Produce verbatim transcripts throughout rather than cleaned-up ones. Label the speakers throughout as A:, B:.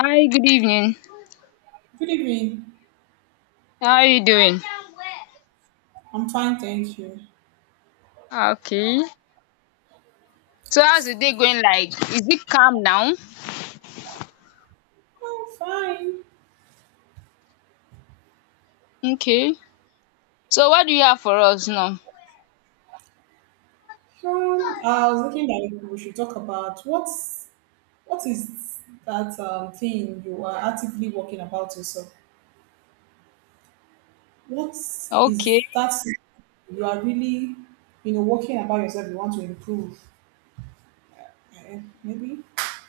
A: Hi, good evening.
B: Good evening.
A: How are you doing?
B: I'm fine, thank you.
A: Okay. So how's the day going like? Is it calm now?
B: I'm fine.
A: Okay. So what do you have for us now?
B: Um, I was thinking that we should talk about what's what is that um, thing you are actively working about yourself. What is
A: Okay.
B: that you are really, you know, working about yourself? You want to improve, Eh, maybe.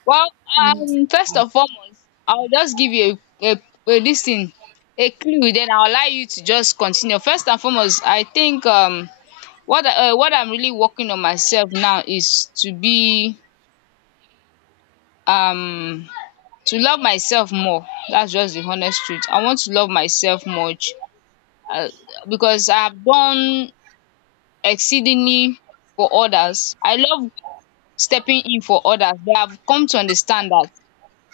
A: Well,
B: Let me put it.
A: um, first
B: Like
A: and foremost, I'll just give you a, a, a listen, a clue, then I'll allow you to just continue. First and foremost, I think um what I- uh, what I'm really working on myself now is to be um to love myself more. That's just the honest truth. I want to love myself much uh, because I have done exceedingly for others. I love stepping in for others, but I've come to understand that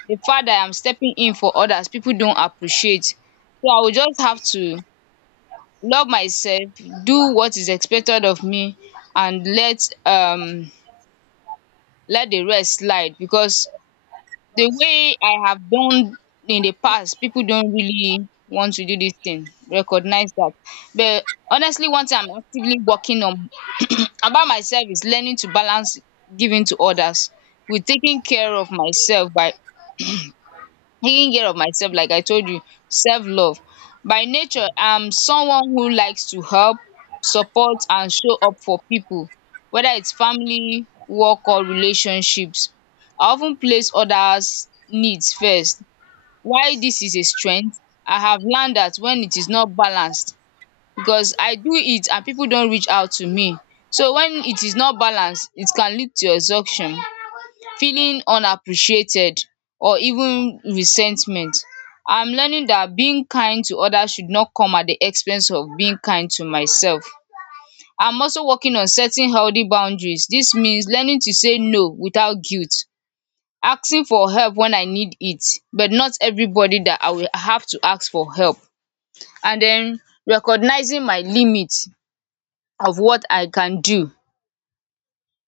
A: the fact that I'm stepping in for others, people don't appreciate. So I will just have to love myself, do what is expected of me, and let um let the rest slide, because the
B: that
A: way I have done in the past, people don't really want to do this thing, recognize that. But honestly, one thing I'm actively working on about myself is learning to balance giving to others with taking care of myself. By taking care of myself, like I told you, self-love. By nature, I'm someone who likes to help, support and show up for people, whether it's family, work or relationships. I of ten place others' needs first. While dis is a strength, I have learned dat when it is not balanced, because I do it and people don't reach out to me. So when it is not balanced, it can lead to exhaustion, feeling unappreciated, or even resentment. I'm learning that being kind to others should not come at the expense of being kind to myself. I'm also working on setting healthy boundaries. This means learning to say no without guilt, asking for help when I need it, but not everybody that I will have to ask for help, and then recognizing my limit of what I can do.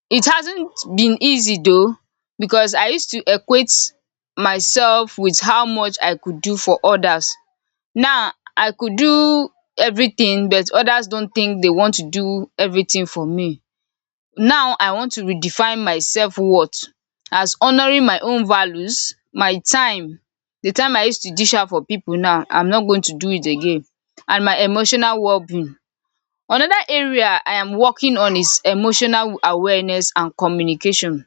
A: It hasn't been easy though, because I used to equate myself with how much I could do for others. Now I could do everything, but others don't think they want to do everything for me. Now I want to redefine my self-worth as honouring my own values, my time, the time I used to dish out for people, now I'm not going to do it again, and my emotional wellbeing. Another area I am working on is emotional awareness and communication.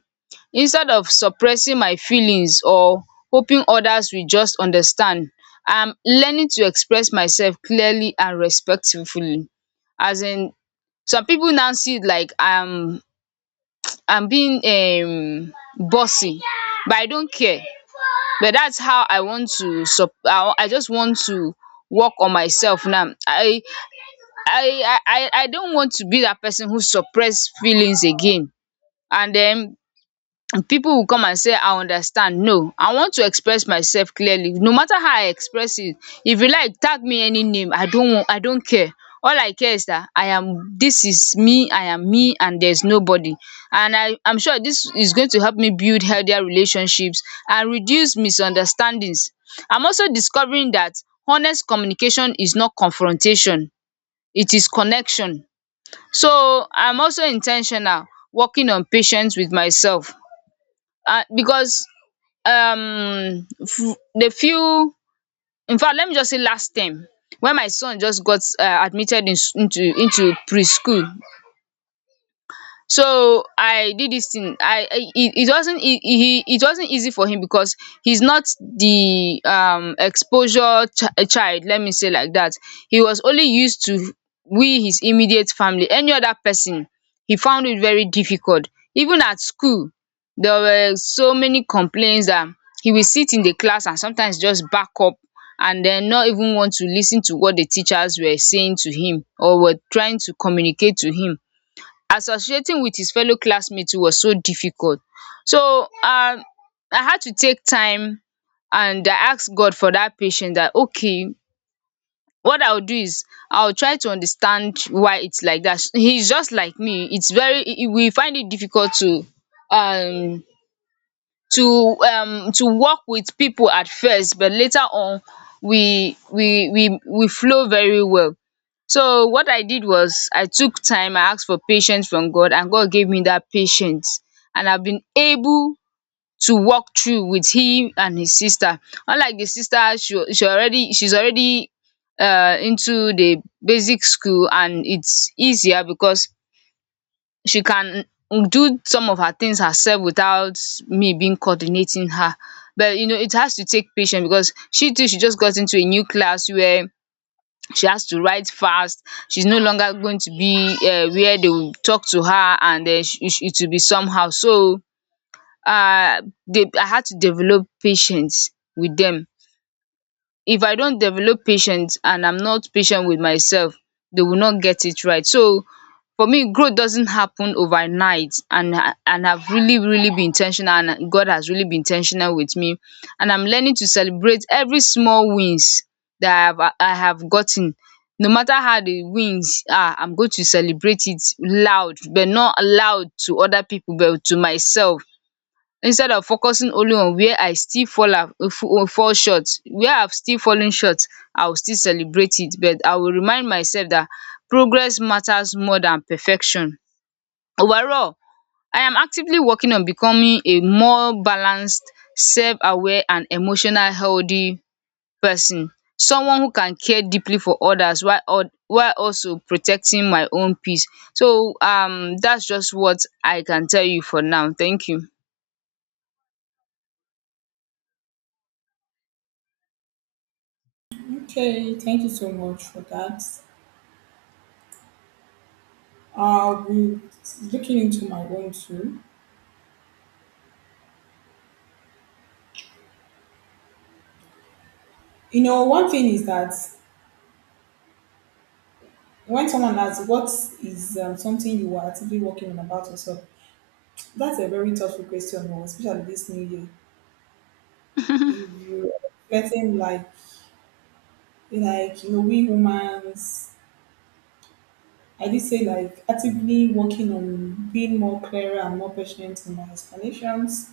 A: Instead of suppressing my feelings or hoping others will just understand, I am learning to express myself clearly and respectfully. As in, some pipu now see it like I am I am being um bossy, but I don't care. But that's how I want to sup I I just want to work on myself now. I I I I don't want to be that person who suppress feelings again, and then people will come and say I understand. No, I want to express myself clearly. No matter how I express it, if you like tag me any name, I don't want I don't care. All I care is that I am this is me, I am me and there's nobody. And I I'm sure this is going to help me build healthier relationships and reduce misunderstandings. I'm also discovering that honest communication is not confrontation, it is connection. So I'm also intentional, working on patience with myself, um because um f- the few in fact, let me just say, last time when my son just got um admitted in s- into into preschool. So I did this thing. I I- it, it wasn't he, he it wasn't easy for him, because he's not the um exposure ch- child, let me say, like that. He was only used to, we, his immediate family. Any other person, he found it very difficult, even at school. There were so many complaints that he will sit in the class and sometimes just back up, and then not even want to listen to what the teachers were saying to him, or were trying to communicate to him. Associating with his fellow classmates was so difficult. So um I had to take time and I asked God for that patience. That, okay, what I'll do is, I'll try to understand why it's like that. He's just like me. It's very i- i- we find it difficult to um to um to work with people at first, but later on we we we we flow very well. So what I did was, I took time, I asked for patience from God, and God gave me that patience, and I've been able to walk through with him and his sister. Unlike the sister, she she already she's already um into the basic school, and it's easier because she can do some of her things herself without me being coordinating her. But you know, it has to take patience because she too, she just got into a new class where she has to write fast. She's no longer going to be um where they will talk to her, and um it will be somehow. So um they I had to develop patience with them. If I don't develop patience and I'm not patient with myself, they will not get it right. So for me, growth doesn't happen overnight, and I- and I've really really been intentional, and God has really been intentional with me. And I'm learning to celebrate every small wins that i have i have gotten. No matter how the wins are, I'm going to celebrate it loud, but not loud to other people, but to myself. Instead of focusing only on where I still fall af uh, fall short, where I've still fallen short, I will still celebrate it, but I will remind myself that progress matters more than perfection. Overall, I am actively working on becoming a more balanced, self-aware and emotional healthy person. Someone who can care deeply for others while al while also protecting my own peace. So um that's just what I can tell you for now. Thank you.
B: Okay, thank you so much for that. I'll be looking into my own too. You know, one thing is that when someone asks, what is um, something you are actively working on about yourself? That's a very thoughtful question, oh, especially this new year. If you letting like like you know, we humans I did say like actively working on being more clearer and more patient in my explanations,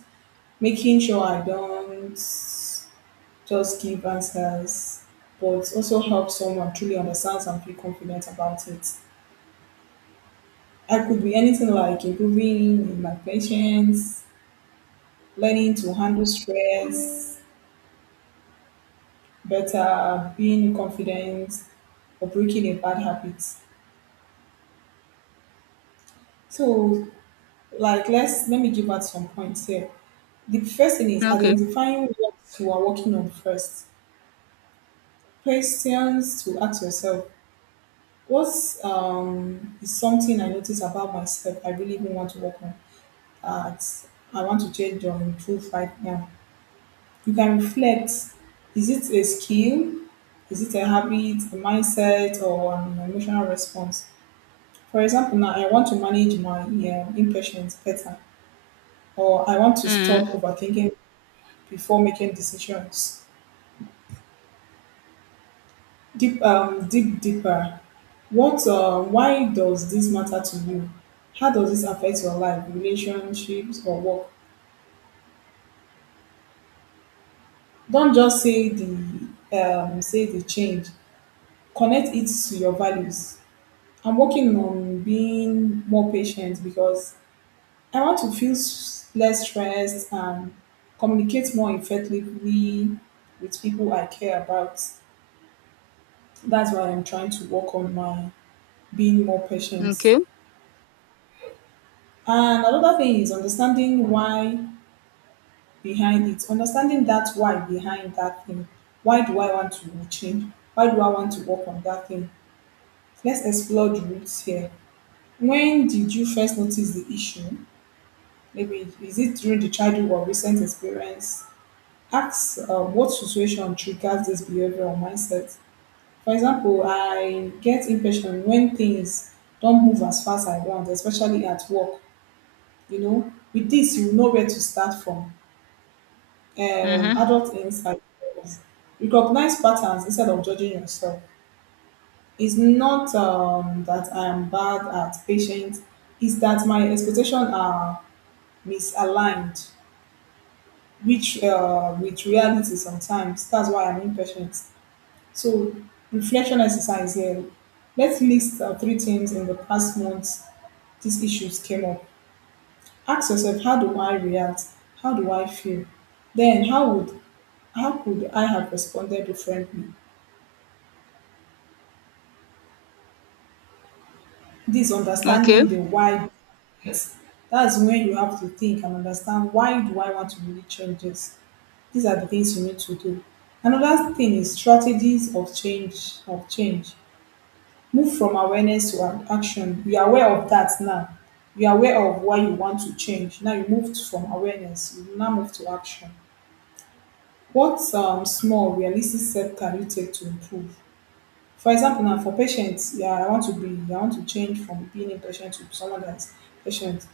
B: making sure I don't just give answers, but also help someone truly understand and feel confident about it. I could be anything like improving in my patience, learning to handle stress better, being confident, or breaking a bad habit. So, like, let's let me give out some points here. The first thing is
A: Okay.
B: identifying what you are working on first. Questions to ask yourself: What um, is something I notice about myself I really even want to work on? At I want to change or improve right now. You can reflect: Is it a skill? Is it a habit, a mindset, or an emotional response? For example, now I want to manage my um, impressions better, or I want to stop
A: um
B: overthinking before making decisions. Deep, um, deep deeper. What? Uh, why does this matter to you? How does this affect your life, relationships, or work? Don't just say the um, say the change. Connect it to your values. I'm working on being more patient because I want to feel s- less stressed and communicate more effectively with people I care about. That's why I'm trying to work on my being more patient.
A: Okay.
B: And another thing is understanding why behind it, understanding that why behind that thing. Why do I want to change? Why do I want to work on that thing? Let's explore the roots here. When did you first notice the issue? Maybe is it during the childhood or recent experience? Ask uh, what situation triggers this behavior or mindset. For example, I get impatient when things don't move as fast as I want, especially at work. You know, with this, you know where to start from. Um,
A: Mhm.
B: adult insight. Recognize patterns instead of judging yourself. It's not um, that I am bad at patience, it's that my expectations are misaligned, which uh, with reality sometimes. That's why I'm impatient. So, reflection exercise here. Let's list uh, three things in the past months these issues came up. Ask yourself, how do I react? How do I feel? Then, how would how could I have responded differently? This
A: Okay.
B: understanding the why. Yes. That's when you have to think and understand why do I want to really change this. These are the things you need to do. Another thing is strategies of change of change. Move from awareness to an action. You are aware of that now, you are aware of why you want to change. Now you moved from awareness, you now move to action. What um, small realistic step can you take to improve? For example, now for patients, yeah, I want to be, I want to change from being impatient to someone that is patient.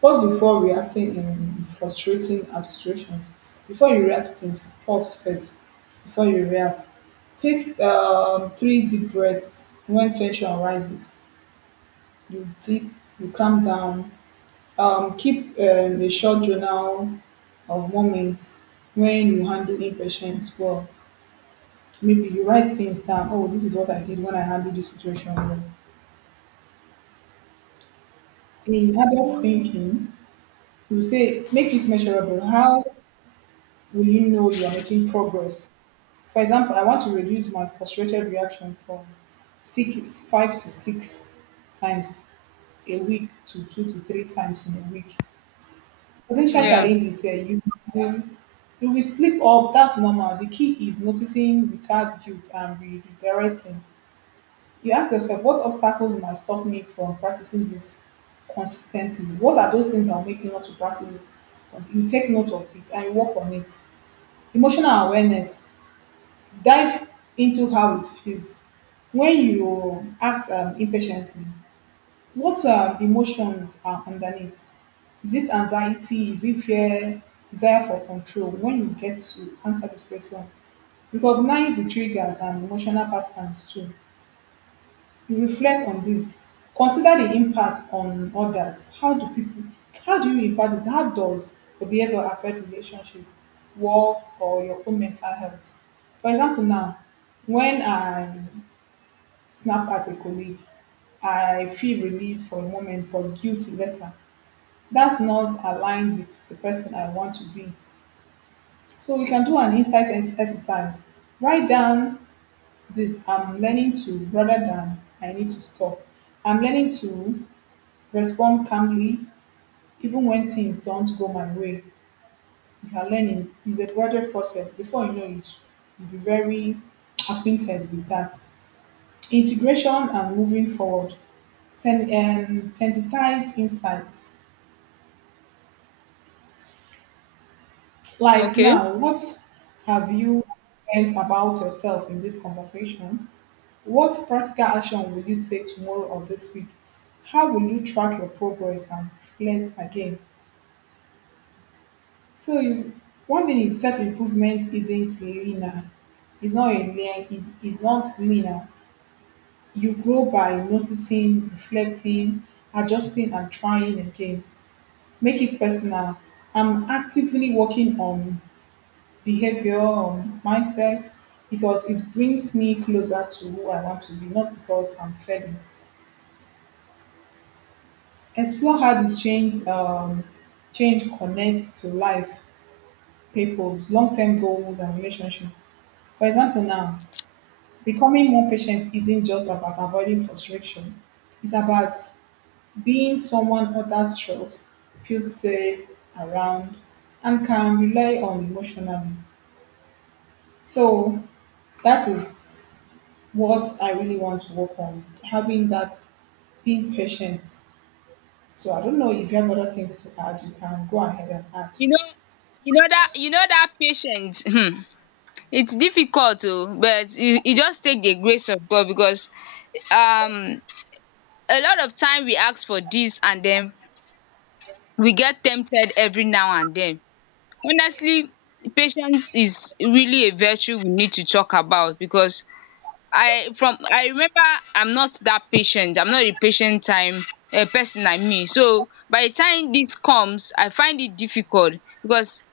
B: Pause before reacting in frustrating uh, situations. Before you react to things, pause first before you react. Take um, three deep breaths when tension rises, you deep, you calm down. Um, keep um, a short journal of moments when you handle impatience well. Maybe you write things down. Oh, this is what I did when I handled this situation well. In adult thinking, you say make it measurable. How will you know you are making progress? For example, I want to reduce my frustrated reaction from six, five to six times a week to two to three times in a week. Potential challenges eh, you will, you will slip up, that's normal. The key is noticing without guilt and redirecting. You ask yourself, what obstacles might stop me from practicing this consistently? What are those things that will make me not to practice it? You take note of it and you work on it. Emotional awareness, dive into how it feels. When you act um, impatiently, what um, emotions are underneath? Is it anxiety? Is it fear? Desire for control? When you get to answer this question, recognize the triggers and emotional patterns too. You reflect on this. Consider the impact on others. How do people? How do you impact this? How does the behavior affect relationship, work, or your own mental health? For example, now when I snap at a colleague, I feel relief for a moment but guilty later, that's not aligned with the person I want to be. So we can do an insight ex- exercise. Write down this I'm learning to rather than I need to stop. I'm learning to respond calmly even when things don't go my way. You are learning is a gradual process. Before you know it, you'll be very acquainted with that. Integration and moving forward. Sen- um, sensitize insights. Like
A: Okay.
B: now, what have you learned about yourself in this conversation? What practical action will you take tomorrow or this week? How will you track your progress and reflect again? So you, one thing is self improvement isn't linear. It's not a linear. it's not linear. You grow by noticing, reflecting, adjusting, and trying again. Make it personal. I'm actively working on behavior, um, mindset, because it brings me closer to who I want to be, not because I'm failing. Explore how this change um, change connects to life, people's long-term goals and relationship. For example, now becoming more patient isn't just about avoiding frustration; it's about being someone others trust, feel safe around, and can rely on emotionally. So that is what I really want to work on, having that being patient. So I don't know if you have other things to add, you can go ahead and add.
A: You know, you know that, you know that patience. Hmm, it's difficult oh, but you you just take the grace of God, because um a lot of time we ask for this, and then we get tempted every now and then. Honestly, patience is really a virtue we need to talk about, because I, from I remember, I'm not that patient. I'm not a patient time a person, I mean. So by the time this comes, I find it difficult because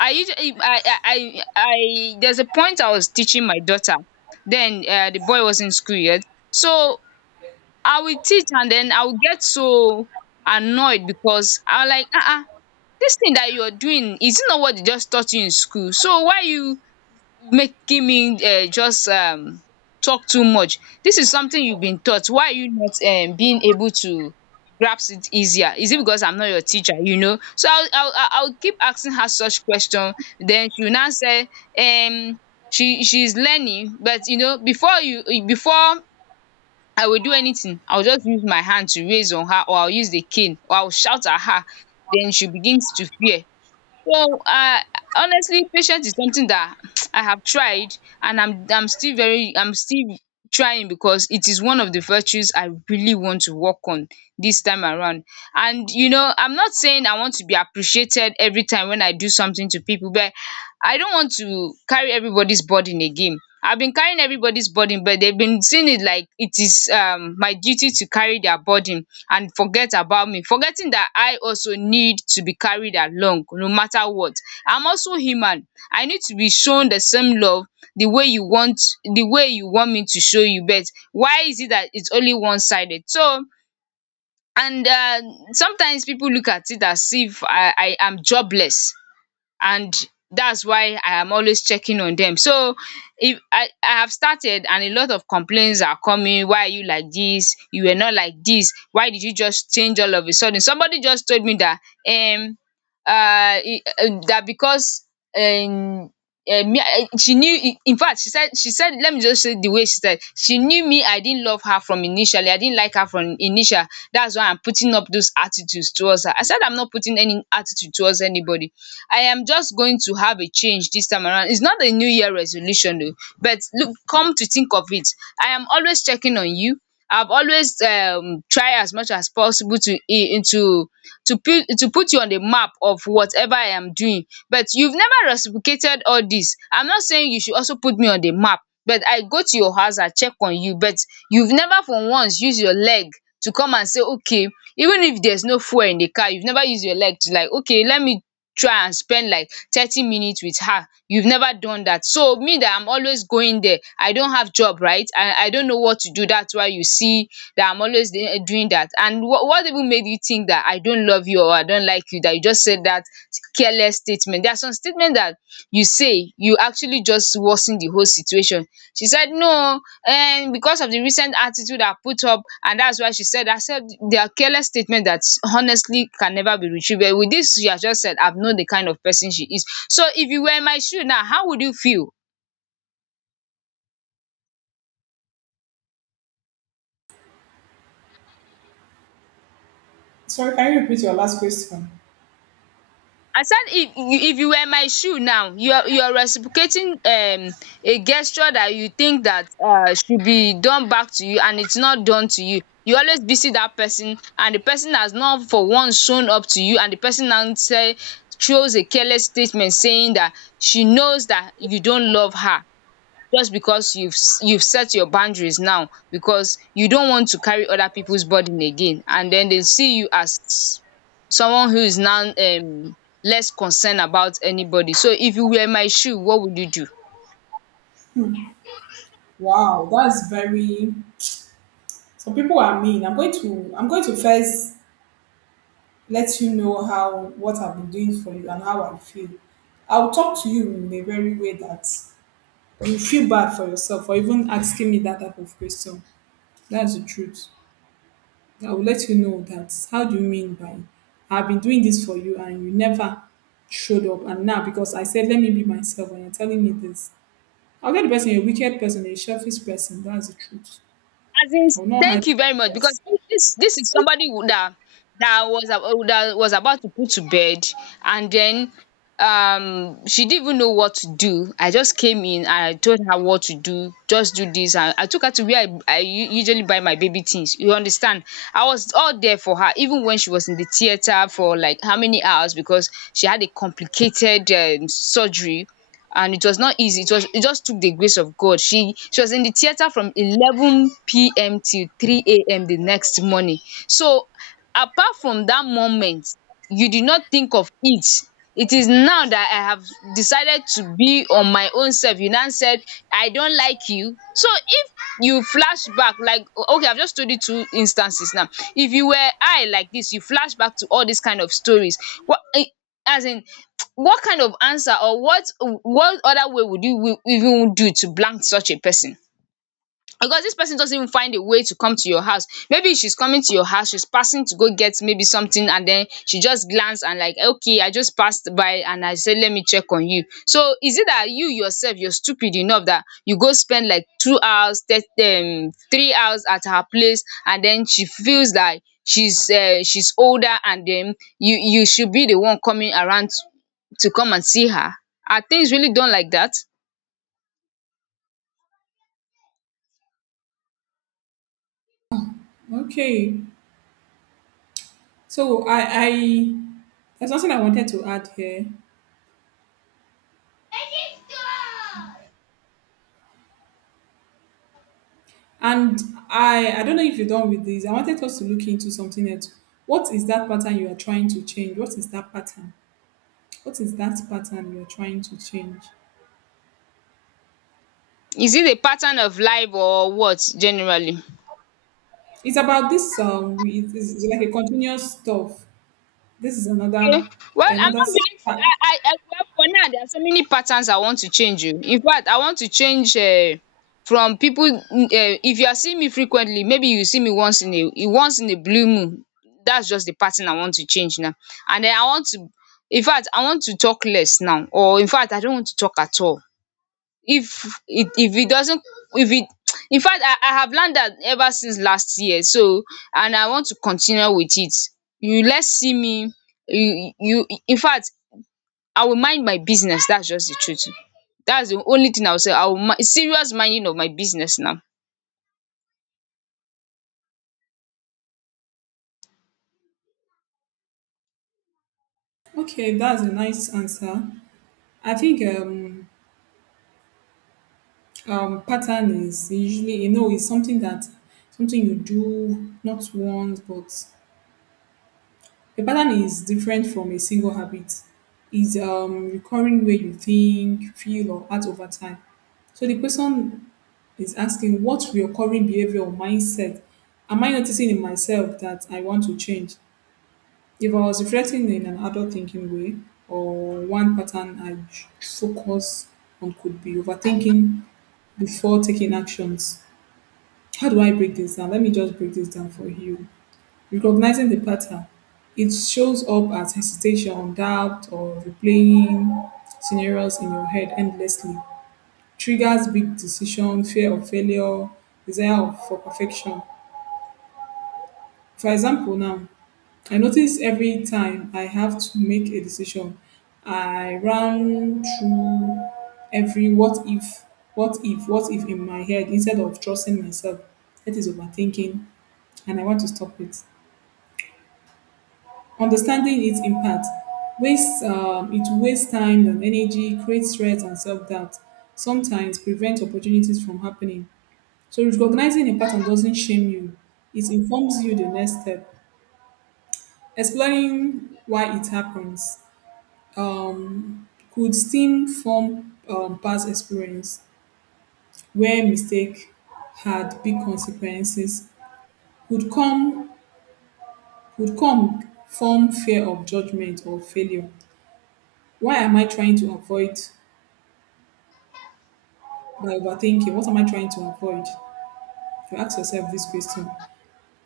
A: I usually I I I, I there's a point I was teaching my daughter. Then uh, the boy was in school yet. So I will teach and then I will get so annoyed because I'm like, uh uh this thing that you're doing is not what they just taught you in school. So why you making me um just um talk too much. This is something you've been taught. Why are you not um being able to grasp it easier? Is it because I'm not your teacher, you know? So I'll I'll, I'll I'll keep asking her such question. Then she will now say um she she's learning, but you know, before you before I will do anything, I'll just use my hand to raise on her, or I'll use the cane, or I'll shout at her. Then she begins to fear. So, uh, honestly, patience is something that I have tried, and I'm I'm still very I'm still trying, because it is one of the virtues I really want to work on this time around. And you know, I'm not saying I want to be appreciated every time when I do something to people, but I don't want to carry everybody's burden again. I've been carrying everybody's burden, but they've been seeing it like it is um my duty to carry their burden and forget about me, forgetting that I also need to be carried along no matter what. I'm also human. I need to be shown the same love, the way you want the way you want me to show you, but why is it that it's only one-sided? So, and um sometimes people look at it as if I I am jobless, and that's why I am always checking on them. So if I I have started, and a lot of complaints are coming: why are you like this, you were not like this, why did you just change all of a sudden. Somebody just told me that um uh e um that because um uh, me I she knew. In fact, she said she said, let me just say, the way she said, she knew me, I didn't love her from initially I didn't like her from initial. That's why I'm putting up those attitudes towards her. I said I'm not putting any attitude towards anybody. I am just going to have a change this time around. It's not a new year resolution though, but look, come to think of it, I am always checking on you. I've always um try as much as possible to into to to put to put you on the map of whatever I am doing. But you've never reciprocated all this. I'm not saying you should also put me on the map, but I go to your house, I check on you, but you've never for once used your leg to come and say okay, even if there's no fuel in the car you've never used your leg to like okay, let me try and spend like thirty minutes with her. You've never done that. So me that I'm always going there, I don't have job, right? I i don't know what to do. That's why you see that I'm always dey doing that. And what what even made you think that I don't love you or I don't like you, that you just said that careless statement? There are some statement that you say you actually just worsen the whole situation. She said no, um because of the recent attitude her put up, and that's why she said herself their careless statement that honestly can never be retrieved. With this she has just said I've known the kind of person she is. So if you were in my shoe now, how would you feel?
B: Sorry, can you repeat your last question?
A: I said if if you were my shoe now, you're you're reciprocating um a gesture that you think that uh should be done back to you, and it's not done to you. You always visit that person and the person has not for once shown up to you, and the person now say throws a careless statement saying that she knows that you don't love her, just because you've s- you've set your boundaries now because you don't want to carry other people's burden again, and then they see you as someone who is now um less concerned about anybody. So if you were my shoe, what would you do?
B: Wow, that's very. So people are mean. I'm going to I'm going to first let you know how what I've been doing for you and how I feel. I'll talk to you in a very way that you feel bad for yourself for even asking me that type of question. That's the truth. I will let you know that how do you mean by I've been doing this for you and you never showed up and now because I said let me be myself and you're telling me this. I'll get the person a wicked person, a selfish person, that's the truth.
A: As in,
B: I will not hide
A: thank you very much,
B: it.
A: because this this is somebody who that that was a- that was about to put to bed. And then um she didn't even know what to do. I just came in and I told her what to do, just do this, and I took her to where I, I u- usually buy my baby things, you understand. I was all there for her even when she was in the theater for like how many hours, because she had a complicated um, surgery, and it was not easy. It was it just took the grace of god. She she was in the theater from eleven p.m till three a.m the next morning. So apart from that moment, you did not think of it. It is now that I have decided to be on my own self, you now said I don't like you. So if you flash back like o- okay, I've just told you two instances now. If you were I like this, you flash back to all these kind of stories. What eh, as in, what kind of answer or what what other way would you wi- even do to blank such a person? Because this person doesn't even find a way to come to your house. Maybe she's coming to your house, she's passing to go get maybe something, and then she just glance and like okay, I just passed by and I said let me check on you. So is it that you yourself you're stupid enough that you go spend like two hours th- um, three hours at her place, and then she feels like she's uh, she's older and then you you should be the one coming around to come and see her? Are things really done like that?
B: Okay. So I I there's something I wanted to add here. And I I don't know if you're done with this. I wanted us to look into something else. What is that pattern you are trying to change? What is that pattern? What is that pattern you are trying to change?
A: Is it a pattern of life or what generally?
B: It's about this um we, it is like a continuous stuff, this is
A: Okay.
B: another
A: Well, I'm
B: another
A: not really
B: part.
A: I I I well for now there are so many patterns I want to change you. In fact, I want to change um from people. Um if you are seeing me frequently, maybe you see me once in a once in a blue moon. That's just the pattern I want to change now. And then I want to, in fact I want to talk less now, or in fact I don't want to talk at all if it if it doesn't, if it in fact I I have learned that ever since last year, so and I want to continue with it. You less see me, you you in fact, I will mind my business. That's just the truth. That's the only thing I will say. I will mind, serious minding of my business now.
B: Okay, that's a nice answer. I think um um pattern is usually, you know, it's something that something you do not once but a pattern is different from a single habit, is um recurring way you think, feel or act over time. So the person is asking what recurring behavior or mindset am I noticing in myself that I want to change? If I was reflecting in an adult thinking way, or one pattern i j- focus on could be overthinking before taking actions. How do I break this down? Let me just break this down for you. Recognizing the pattern, it shows up as hesitation, doubt, or replaying scenarios in your head endlessly. Triggers big decision, fear of failure, desire of- for perfection. For example, now, I notice every time I have to make a decision, I run through every what if, what if, what if in my head instead of trusting myself. That is overthinking, and I want to stop it. Understanding its impact wastes um, it wastes time and energy, creates stress and self-doubt. Sometimes prevents opportunities from happening. So recognizing a pattern doesn't shame you; it informs you the next step, exploring why it happens um, could stem from um, past experience where mistake had big consequences, could come could come from fear of judgment or failure. Why am I trying to avoid by overthinking? What am I trying to avoid? You ask yourself this question.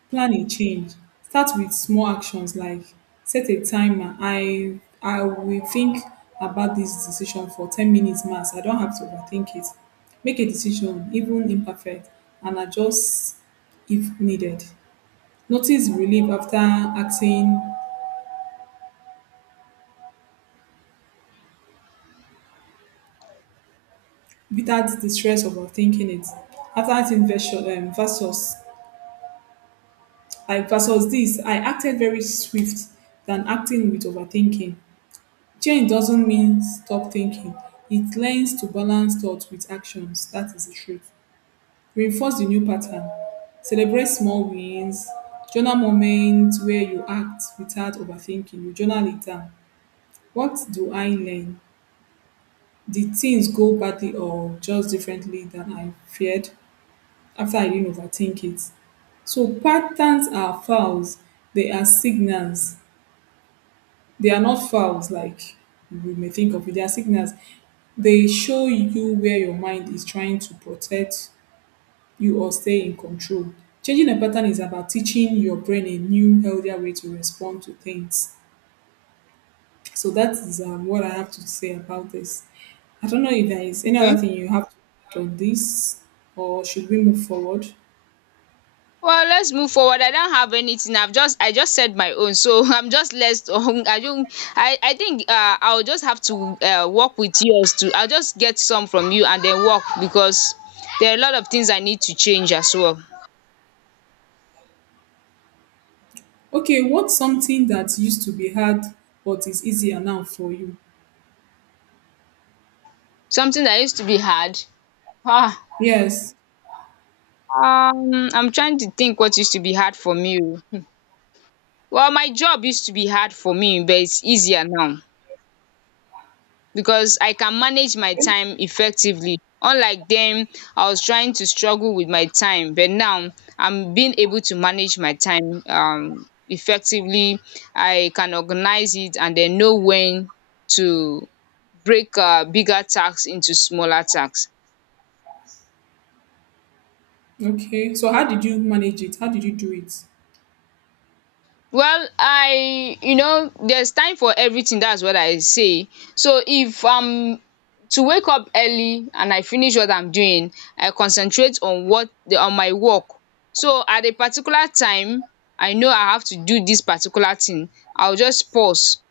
B: Planning change, start with small actions like set a timer. I i will think about this decision for ten minutes max. I don't have to overthink it. Make a decision, even imperfect, and adjust if needed. Notice relief after acting without the stress of overthinking it. After acting versus, um, versus like versus this, I acted very swift than acting with overthinking. Change doesn't mean stop thinking. It learns to balance thought with actions. That is the truth. Reinforce the new pattern. Celebrate small wins. Journal moments where you act without overthinking. You journal it down. What do I learn? Did things go badly or just differently than I feared after I didn't overthink it? So patterns are files. They are signals. They are not fouls like we may think of it. They are signals. They show you where your mind is trying to protect you or stay in control. Changing a pattern is about teaching your brain a new, healthier way to respond to things. So that is um, what I have to say about this. I don't know if there is any
A: Okay.
B: other thing you have to add on this, or should we move forward?
A: Well, let's move forward. I don't have anything. I've just I just said my own, so I'm just less. Um, I don't. I I think uh, I'll just have to uh, work with yours too. I'll just get some from you and then work because there are a lot of things I need to change as well.
B: Okay, what's something that used to be hard but is easier now for you?
A: Something that used to be hard. Ah,
B: Yes.
A: um, I'm trying to think what used to be hard for me. Oh. Well, my job used to be hard for me, but it's easier now, because I can manage my time effectively unlike them. I was trying to struggle with my time, but now I'm being able to manage my time um effectively. I can organize it and then know when to break um bigger tasks into smaller tasks.
B: Okay, so how did you manage it? How did you do it?
A: Well, I, you know, there's time for everything, that's what I say. So if I'm to wake up early and I finish what I'm doing, I concentrate on what the on my work. So at a particular time I know I have to do dis particular thing, I will just pause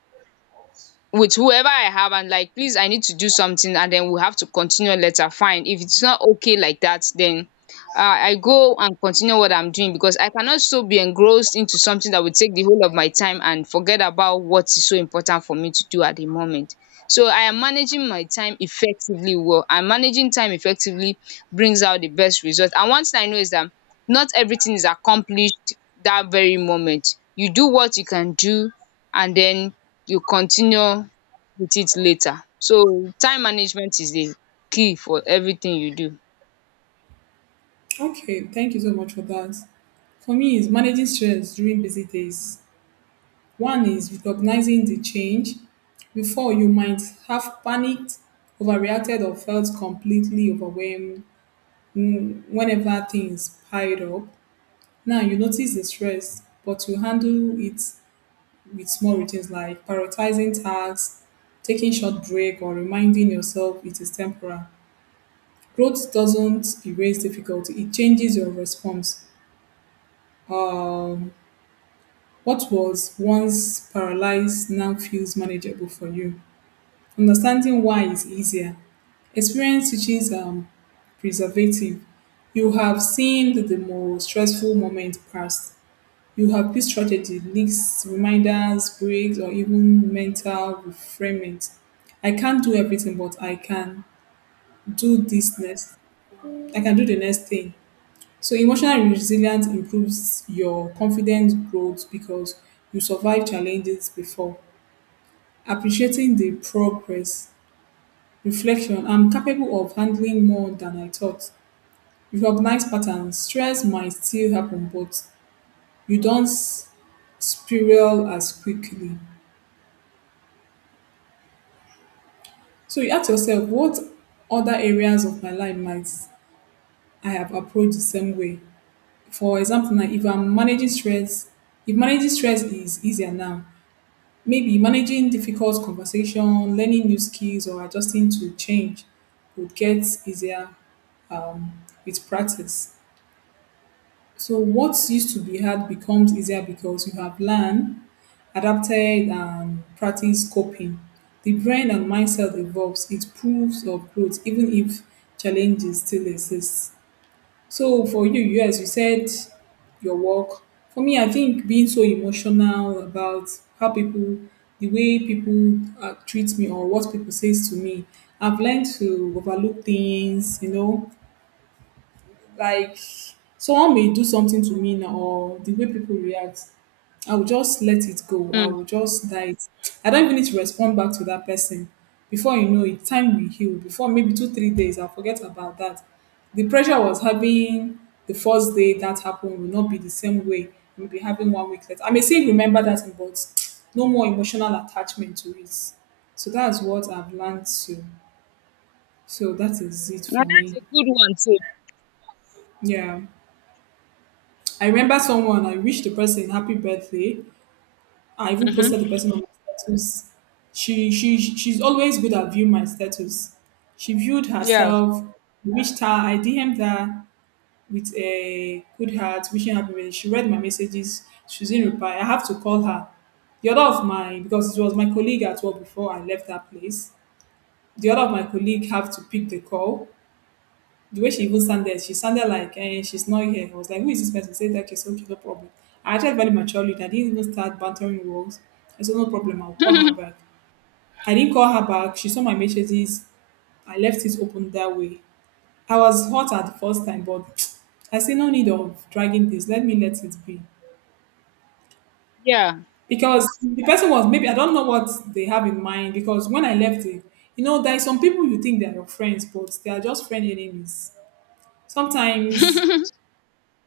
A: with whoever I have and like, please, I need to do something, and then we have to continue later. Fine. If it's not okay like that, then uh, I go and continue what I'm doing, because I cannot so be engrossed into something that would take the whole of my time and forget about what is so important for me to do at the moment. So I am managing my time effectively well, and managing time effectively brings out the best result. And one thing I know is that not everything is accomplished that very moment. You do what you can do, and then you continue with it later. So time management is the key for everything you do.
B: Okay, thank you so much for that. For me, is managing stress during busy days. One is recognizing the change. Before, you might have panicked, overreacted, or felt completely overwhelmed, mm, whenever things piled up. Now, you notice the stress, but you handle it with small routines like prioritizing tasks, taking short break, or reminding yourself it is temporary. Growth doesn't erase difficulty, it changes your response. Um, what was once paralyzed now feels manageable for you. Understanding why is easier. Experience teaches um, preservative. You have seen the more stressful moment past. You have this strategy, leaks, reminders, breaks, or even mental reframing. I can't do everything, but I can do this next. I can do the next thing. So emotional resilience improves your confidence growth because you survived challenges before. Appreciating the progress, reflection, I'm capable of handling more than I thought. Recognize patterns, stress might still happen, but you don't s- spiral as quickly. So you ask yourself, what other areas of my life might I have approached the same way? For example, now if I'm managing stress, if managing stress is easier now, maybe managing difficult conversation, learning new skills, or adjusting to change would get easier with practice. So, what used to be hard becomes easier because you have learned, adapted, and practiced coping. The brain and mindset evolves, it proves of growth, even if challenges still exist. So for you, you, as you said, your work. For me, I think being so emotional about how people, the way people uh, treat me or what people says to me, I've learned to overlook things. You know, like someone may do something to me now or the way people react, I will just let it go. I
A: Mm.
B: will just die it. I don't even need to respond back to that person. Before you know it, time will heal. Before maybe two, three days, I'll forget about that. The pressure I was having the first day that happened will not be the same way we'll be having one week later. I may still remember that thing, but no more emotional attachment to it. So that's what I've learned to. So that is it
A: Now
B: for
A: that's
B: me.
A: a good one
B: Yeah. I remember someone, I wished the person happy birthday. I
A: too.
B: even
A: Hmm.
B: posted the person on my status. She she she's always good at viewing my status. She viewed
A: Yeah.
B: herself, wished her, I D M'd her with a good heart, wishing happy birthday. She read my messages, she didn't reply. I have to call her. The other of my, because it was my colleague at work before I left that place. The other of my colleague have to pick the call. The way she even sounded, she sounded like eh, she's not here. I was like, who is this person? Say that she's okay, no problem. I acted very maturely. I didn't even start bantering words. I said, no problem, I'll call her back. I didn't call her back. She saw my messages. I left it open that way. I was hot at the first time, but I say no need of dragging this. Let me let it be.
A: Yeah.
B: Because the person was, maybe I don't know what they have in mind. Because when I left it, you know, there are some people you think they are your friends, but they are just friend enemies. Sometimes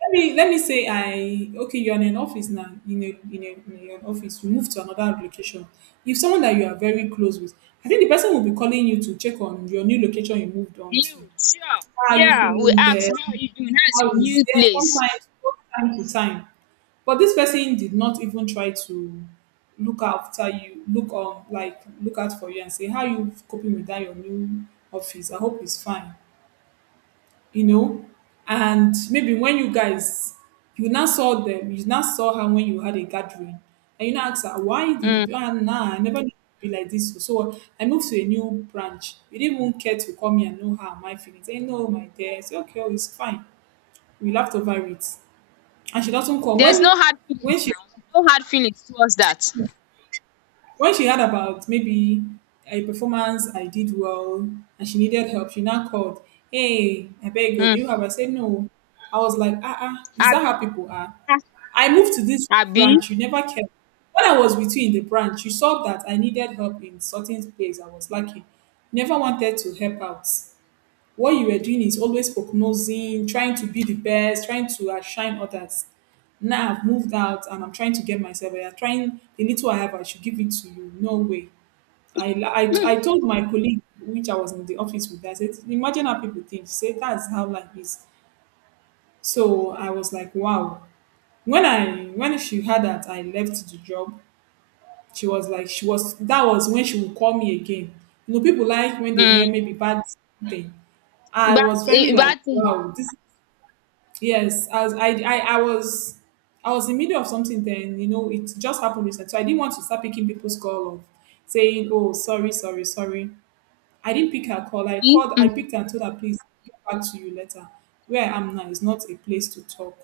B: let me let me say i, okay, you're in an office now, in a in a in an office you move to another location. If someone that you are very close with, I think the person will be calling you to check on your new location you moved on to.
A: You sure.
B: How are you
A: Yeah. We
B: feeling
A: ask
B: there,
A: how are you doing? How's
B: how
A: your
B: is
A: new
B: there?
A: place?
B: Sometimes both time to time. But this person did not even try to look after you, look on, like, look out for you and say how you coping with that your new office, I hope it's fine, you know. And maybe when you guys, you now saw them, you now saw her when you had a gathering, and you now ask her, why did you
A: Mm.
B: do? Ah, nah, I never knew it would be like this. So I moved to a new branch. You didn't even care to call me and know how my feelings. Hey, no, my dear. I say, okay, oh, it's fine. We laughed over it. And she doesn't call.
A: There's no
B: When
A: hard
B: when
A: feelings
B: she
A: now. No hard feelings towards that.
B: When she heard about maybe a performance I did well and she needed help, she now called, hey, I beg you, do
A: Mm.
B: you have? I said, no. I was like, ah, ah, is that
A: Abi.
B: how people are?
A: Ah,
B: I moved to this
A: Abi.
B: branch, you never cared. When I was with you in the branch, you saw that I needed help in certain place I was lacking. You never wanted to help out. What you were doing is always prognosing, trying to be the best, trying to outshine others. Now I've moved out and I'm trying to get myself. I'm trying the little I have, I should give it to you. No way. I, I, I told my colleague, which I was in the office with, I said, imagine how people think. She said, that's how life is. So I was like, wow. When I when she heard that I left the job, she was like, she was that was when she would call me again. You know, people like when they
A: Mm.
B: hear maybe bad thing. I
A: Bad
B: was very
A: eh,
B: like,
A: bad thing.
B: wow, this. Yes, as I, I I was, I was in the middle of something then, you know, it just happened recently. So I didn't want to start picking people's call of saying, oh, sorry, sorry, sorry. I didn't pick her call. I called, I
A: Mm.
B: picked her and told her, please get back to you later. Where I am now is not a place to talk.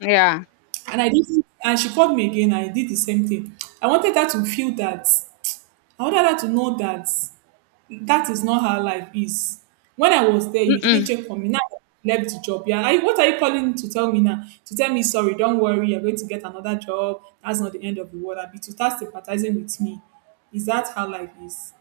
A: Yeah.
B: And I didn't, and she called me again, I did the same thing. I wanted her to feel that. I wanted her to know that that is not how life is. When I was there, you didn't
A: Mm-mm.
B: check for me. Now I left the job. Yeah, I, what are you calling to tell me now? To tell me sorry, don't worry, you're going to get another job. That's not the end of the world. I'll be to start sympathizing with me. Is that how life is?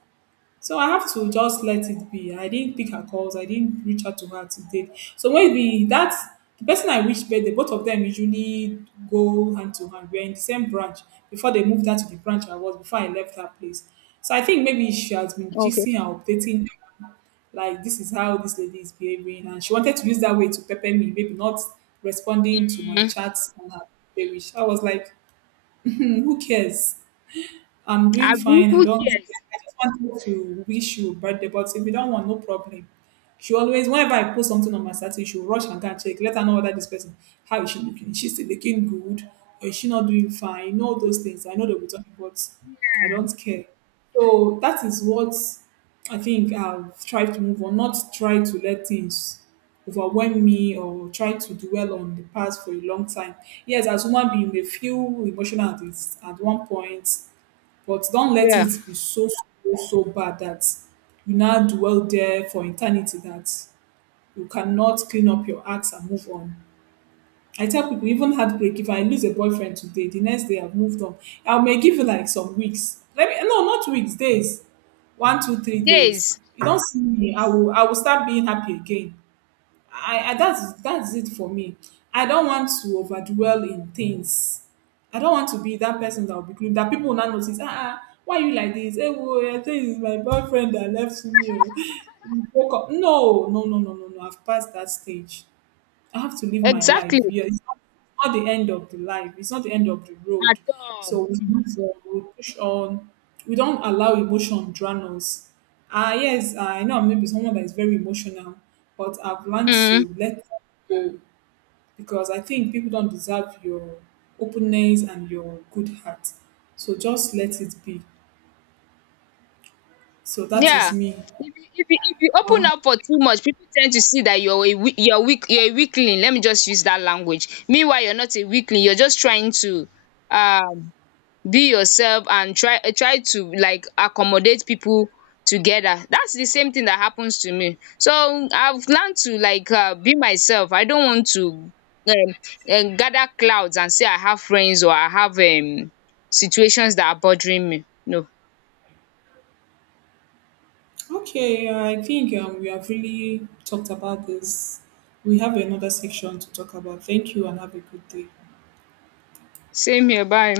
B: So I have to just let it be. I didn't pick her calls. I didn't reach out to her to date. So maybe that's the person I reached birthday. Both of them usually go hand to hand. We're in the same branch before they moved out to the branch I was before I left that place. So I think maybe she has been
A: Okay.
B: gisting and updating her, like this is how this lady is behaving and she wanted to use that way to pepper me, maybe not responding to my
A: Mm.
B: chats on her page. I was like, "Hmm, who cares? I'm doing
A: Abi,
B: fine. I
A: who
B: don't.
A: cares?
B: I just wanted to wish you birthday, but if you don't want, no problem." She always, whenever I post something on my status, she'll rush and go and check. Let her know whether this person, how is she looking? Is she still looking good? Or is she not doing fine? You know those things. I know they'll be talking, but I don't care. So that is what I think I've tried to move on. Not try to let things overwhelm me or try to dwell on the past for a long time. Yes, as human being, we feel emotional at this, at one point, but don't let
A: Yeah.
B: it be so so so bad that you now dwell there for eternity, that you cannot clean up your acts and move on. I tell people even heartbreak, if I lose a boyfriend today, the next day I've moved on. I may give you like some weeks. Let me, no, not weeks, days. One, two, three days.
A: Days,
B: You don't see me, I will I will start being happy again. I, I that's that's it for me. I don't want to overdwell in things. I don't want to be that person that will be clean, that people will not notice. Ah, ah, why you like this? Hey, boy, I think it's my boyfriend that left me, oh." Broke up. No, no, no, no, no, no. I've passed that stage. I have to live my
A: exactly,
B: life. Yeah, it's not, it's not the end of the life. It's not the end of the
A: at
B: road.
A: all.
B: So we move on, we push on. We don't allow emotion drown us. Ah, yes, I know I'm maybe someone that is very emotional, but I've learned
A: Mm,
B: to let, because I think people don't deserve your openness and your good heart. So just let it be. So that is
A: yeah.
B: me.
A: If you if you if you open
B: Ah.
A: up for too much, people tend to see that you're a wea you're weak, you're a weakling, let me just use that language. Meanwhile, you're not a weakling, you're just trying to um be yourself and try try to like accommodate people together. That's the same thing that happens to me, so I've learned to like uh, be myself. I don't want to um, um gather clouds and say I have friends or I have um situations that are bothering me, no.
B: Okay, I think um, we have really talked about this. We have another section to talk about. Thank you and have a good day.
A: Same here, bye.